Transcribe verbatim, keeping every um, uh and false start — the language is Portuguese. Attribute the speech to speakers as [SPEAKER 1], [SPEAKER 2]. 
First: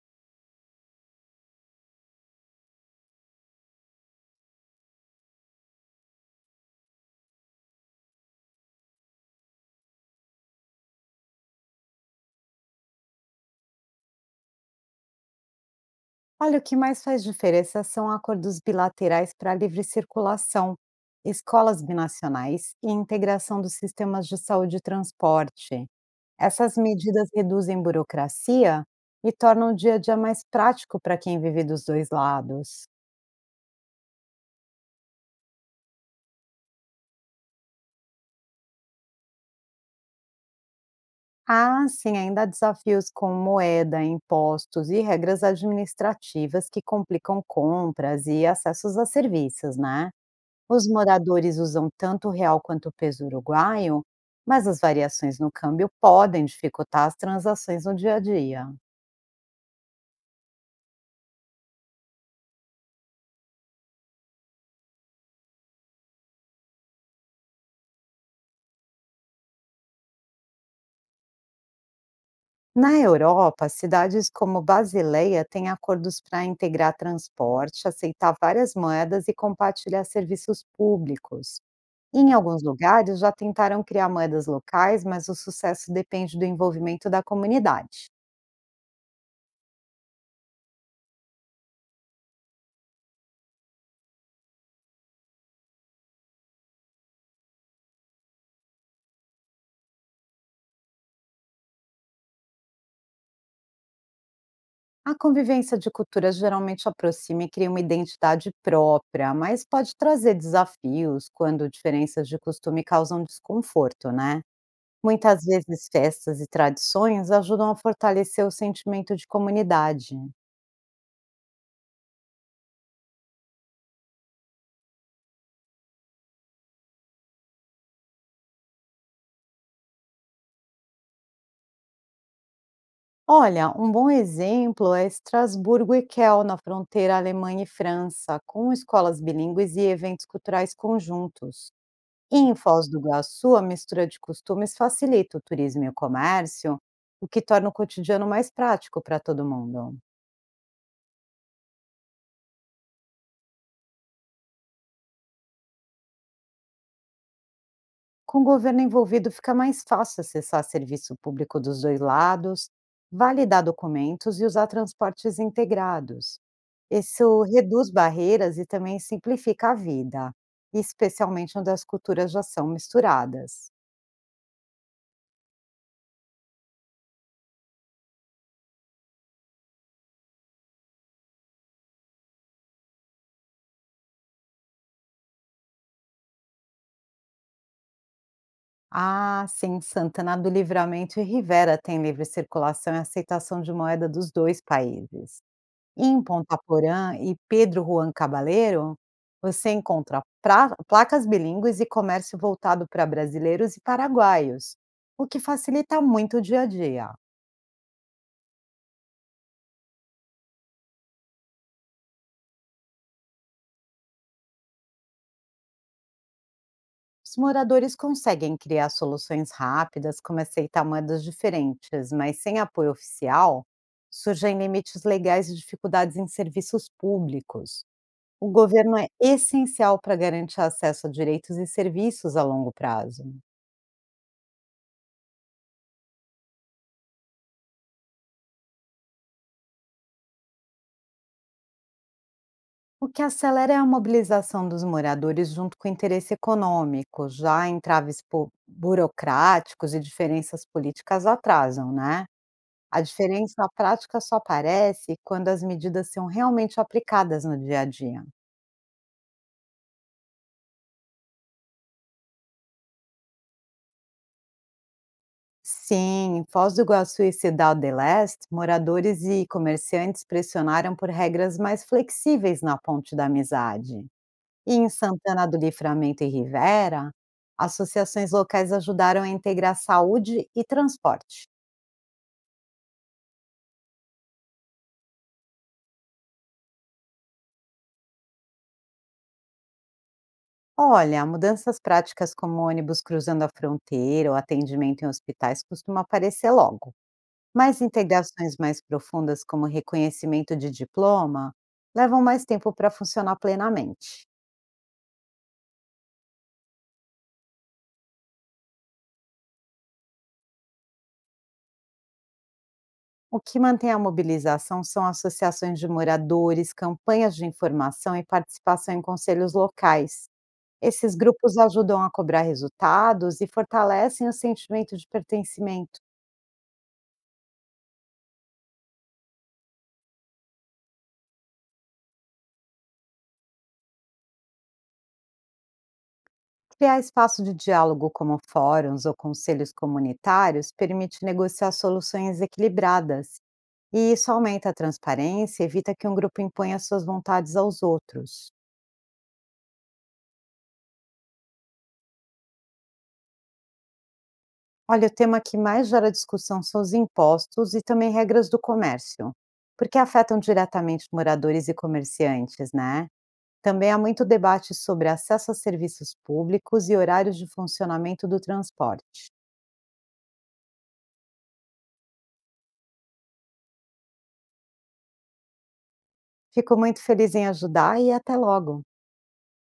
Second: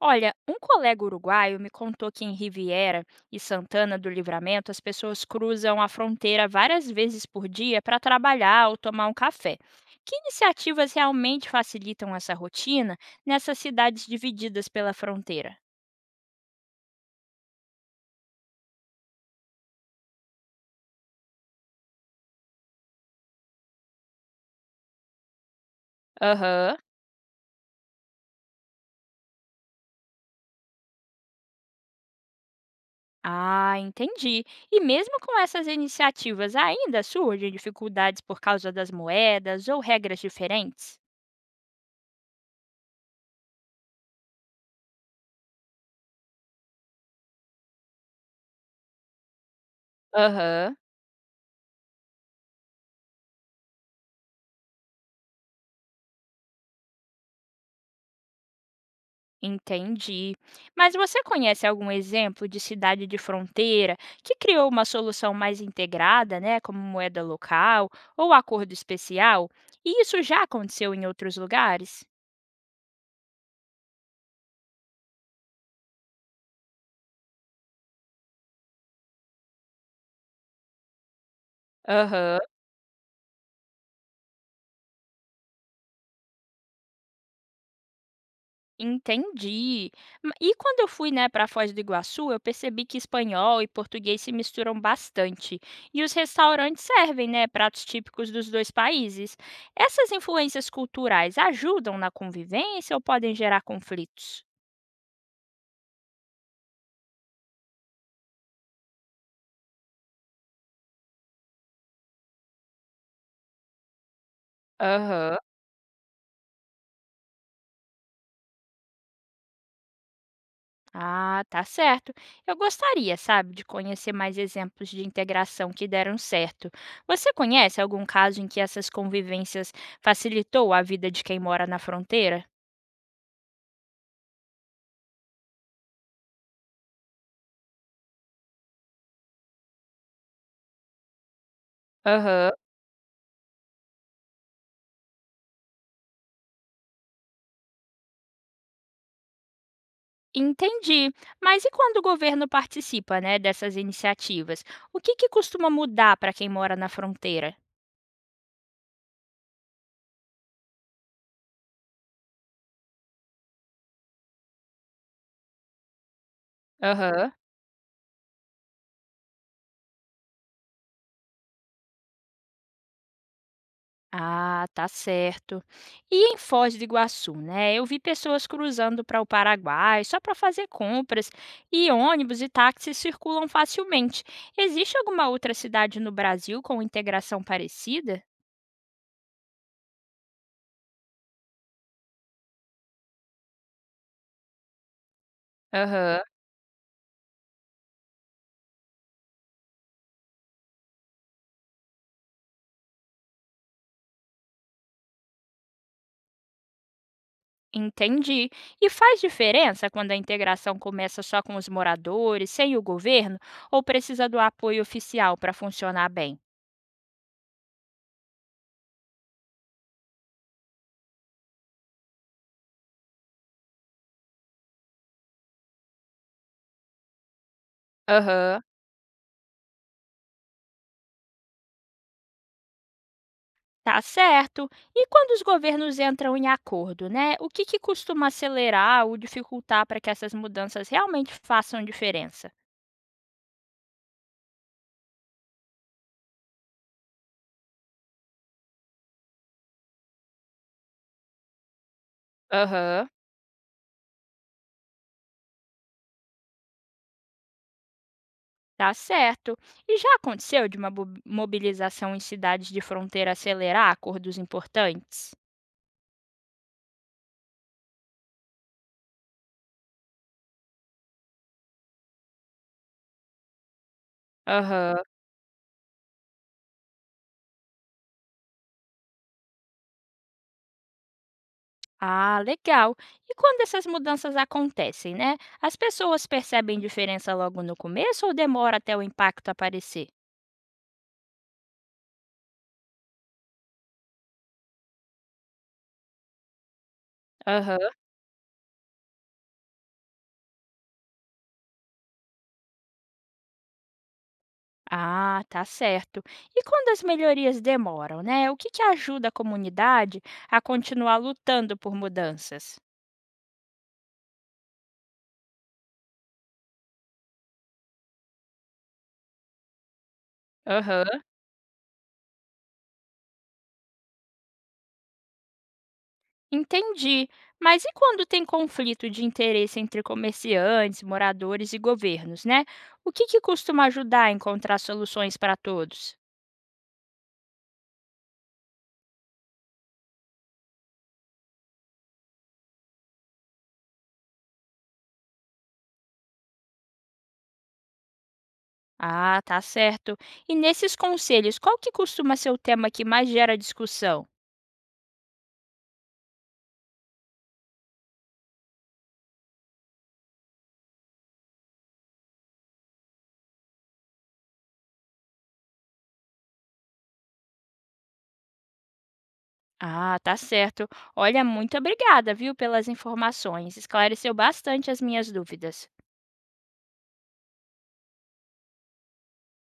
[SPEAKER 1] Olha, um colega uruguaio me contou que em Riviera e Santana do Livramento as pessoas cruzam a fronteira várias vezes por dia para trabalhar ou tomar um café. Que iniciativas realmente facilitam essa rotina nessas cidades divididas pela fronteira?
[SPEAKER 2] Olha, o que mais faz diferença são acordos bilaterais para livre circulação, escolas binacionais e integração dos sistemas de saúde e transporte.
[SPEAKER 1] Aham.
[SPEAKER 2] Essas medidas reduzem burocracia e tornam o dia a dia mais prático para quem vive dos dois lados.
[SPEAKER 1] Ah, entendi. E mesmo com essas iniciativas, ainda surgem dificuldades por causa das moedas ou regras diferentes?
[SPEAKER 2] Ah, sim, ainda há desafios com moeda, impostos e regras administrativas que complicam compras e acessos a serviços, né?
[SPEAKER 1] Aham.
[SPEAKER 2] Os moradores usam tanto o real quanto o peso uruguaio, mas as variações no câmbio podem dificultar as transações no dia a dia.
[SPEAKER 1] Entendi. Mas você conhece algum exemplo de cidade de fronteira que criou uma solução mais integrada, né, como moeda local ou acordo especial? E isso já aconteceu em outros lugares?
[SPEAKER 2] Na Europa, cidades como Basileia têm acordos para integrar transporte, aceitar várias moedas e compartilhar serviços públicos. Em
[SPEAKER 1] Aham,
[SPEAKER 2] alguns lugares já tentaram criar moedas locais, mas o sucesso depende do envolvimento da comunidade.
[SPEAKER 1] entendi. Ma- E quando eu fui, né, para Foz do Iguaçu, eu percebi que espanhol e português se misturam bastante. E os restaurantes servem, né, pratos típicos dos dois países. Essas influências culturais ajudam na convivência ou podem gerar conflitos?
[SPEAKER 2] A convivência de culturas geralmente aproxima e cria uma identidade própria, mas pode trazer desafios quando diferenças de costume causam desconforto, né?
[SPEAKER 1] Aham.
[SPEAKER 2] Muitas vezes festas e tradições ajudam a fortalecer o sentimento de comunidade.
[SPEAKER 1] Ah, tá certo. Eu gostaria, sabe, de conhecer mais exemplos de integração que deram certo. Você conhece algum caso em que essas convivências facilitou a vida de quem mora na fronteira?
[SPEAKER 2] Olha, um bom exemplo é Estrasburgo e Kel, na fronteira Alemanha e França, com escolas bilíngues e eventos culturais conjuntos. E
[SPEAKER 1] Aham.
[SPEAKER 2] em Foz do Iguaçu, a mistura de costumes facilita o turismo e o comércio, o que torna o cotidiano mais prático para todo mundo.
[SPEAKER 1] Entendi. Mas e quando o governo participa, né, dessas iniciativas? O que que costuma mudar para quem mora na fronteira?
[SPEAKER 2] Com o governo envolvido, fica mais fácil acessar serviço público dos dois lados, validar documentos e usar transportes integrados.
[SPEAKER 1] Aham.
[SPEAKER 2] Isso reduz barreiras e também simplifica a vida, especialmente onde as culturas já são misturadas.
[SPEAKER 1] Ah, tá certo. E em Foz do Iguaçu, né? Eu vi pessoas cruzando para o Paraguai só para fazer compras, e ônibus e táxis circulam facilmente. Existe alguma outra cidade no Brasil com integração parecida?
[SPEAKER 2] Ah, sim, Santana do Livramento e Rivera têm livre circulação e aceitação de moeda dos dois países.
[SPEAKER 1] Aham,
[SPEAKER 2] Em Ponta Porã e Pedro Juan Caballero, você encontra pra placas bilíngues e comércio voltado para brasileiros e paraguaios, o que facilita muito o dia a dia.
[SPEAKER 1] entendi. E faz diferença quando a integração começa só com os moradores, sem o governo, ou precisa do apoio oficial para funcionar bem?
[SPEAKER 2] Os moradores conseguem criar soluções rápidas, como aceitar moedas diferentes, mas sem apoio oficial, surgem limites legais e dificuldades em serviços públicos. O
[SPEAKER 1] Aham.
[SPEAKER 2] governo é essencial para garantir acesso a direitos e serviços a longo prazo.
[SPEAKER 1] Tá certo. E quando os governos entram em acordo, né? O que, que costuma acelerar ou dificultar para que essas mudanças realmente façam diferença?
[SPEAKER 2] O que acelera é a mobilização dos moradores junto com o interesse econômico, já entraves po- burocráticos e diferenças políticas atrasam, né? A
[SPEAKER 1] Aham.
[SPEAKER 2] diferença na prática só aparece quando as medidas são realmente aplicadas no dia a dia.
[SPEAKER 1] Tá certo. E já aconteceu de uma bo- mobilização em cidades de fronteira acelerar acordos importantes?
[SPEAKER 2] Sim, em Foz do Iguaçu e Cidade del Este, moradores e comerciantes pressionaram por regras mais flexíveis na Ponte da Amizade. E em
[SPEAKER 1] Aham.
[SPEAKER 2] Santana do Livramento e Rivera, associações locais ajudaram a integrar saúde e transporte.
[SPEAKER 1] Ah, legal. E quando essas mudanças acontecem, né? As pessoas percebem diferença logo no começo ou demora até o impacto aparecer?
[SPEAKER 2] Olha, mudanças práticas como ônibus cruzando a fronteira ou atendimento em hospitais costuma aparecer logo. Mas
[SPEAKER 1] Aham.
[SPEAKER 2] integrações mais profundas, como reconhecimento de diploma, levam mais tempo para funcionar plenamente.
[SPEAKER 1] Ah, tá certo. E quando as melhorias demoram, né? O que que ajuda a comunidade a continuar lutando por mudanças?
[SPEAKER 2] O que mantém a mobilização são associações de moradores, campanhas de informação e participação em conselhos locais. Esses
[SPEAKER 1] Aham,
[SPEAKER 2] grupos ajudam a cobrar resultados e fortalecem o sentimento de pertencimento.
[SPEAKER 1] entendi. Mas e quando tem conflito de interesse entre comerciantes, moradores e governos, né? O que que costuma ajudar a encontrar soluções para todos?
[SPEAKER 2] Criar espaço de diálogo como fóruns ou conselhos comunitários permite negociar soluções equilibradas, e isso aumenta a transparência e evita que um grupo imponha suas vontades aos outros.
[SPEAKER 1] Ah, tá certo. E nesses conselhos, qual que costuma ser o tema que mais gera discussão?
[SPEAKER 2] Olha, o tema que mais gera discussão são os impostos e também regras do comércio, porque afetam diretamente moradores e comerciantes, né? Também há muito debate sobre acesso a serviços públicos e horários de funcionamento do transporte.
[SPEAKER 1] Ah, tá certo. Olha, muito obrigada, viu, pelas informações. Esclareceu bastante as minhas dúvidas.
[SPEAKER 2] Fico muito feliz em ajudar e até logo!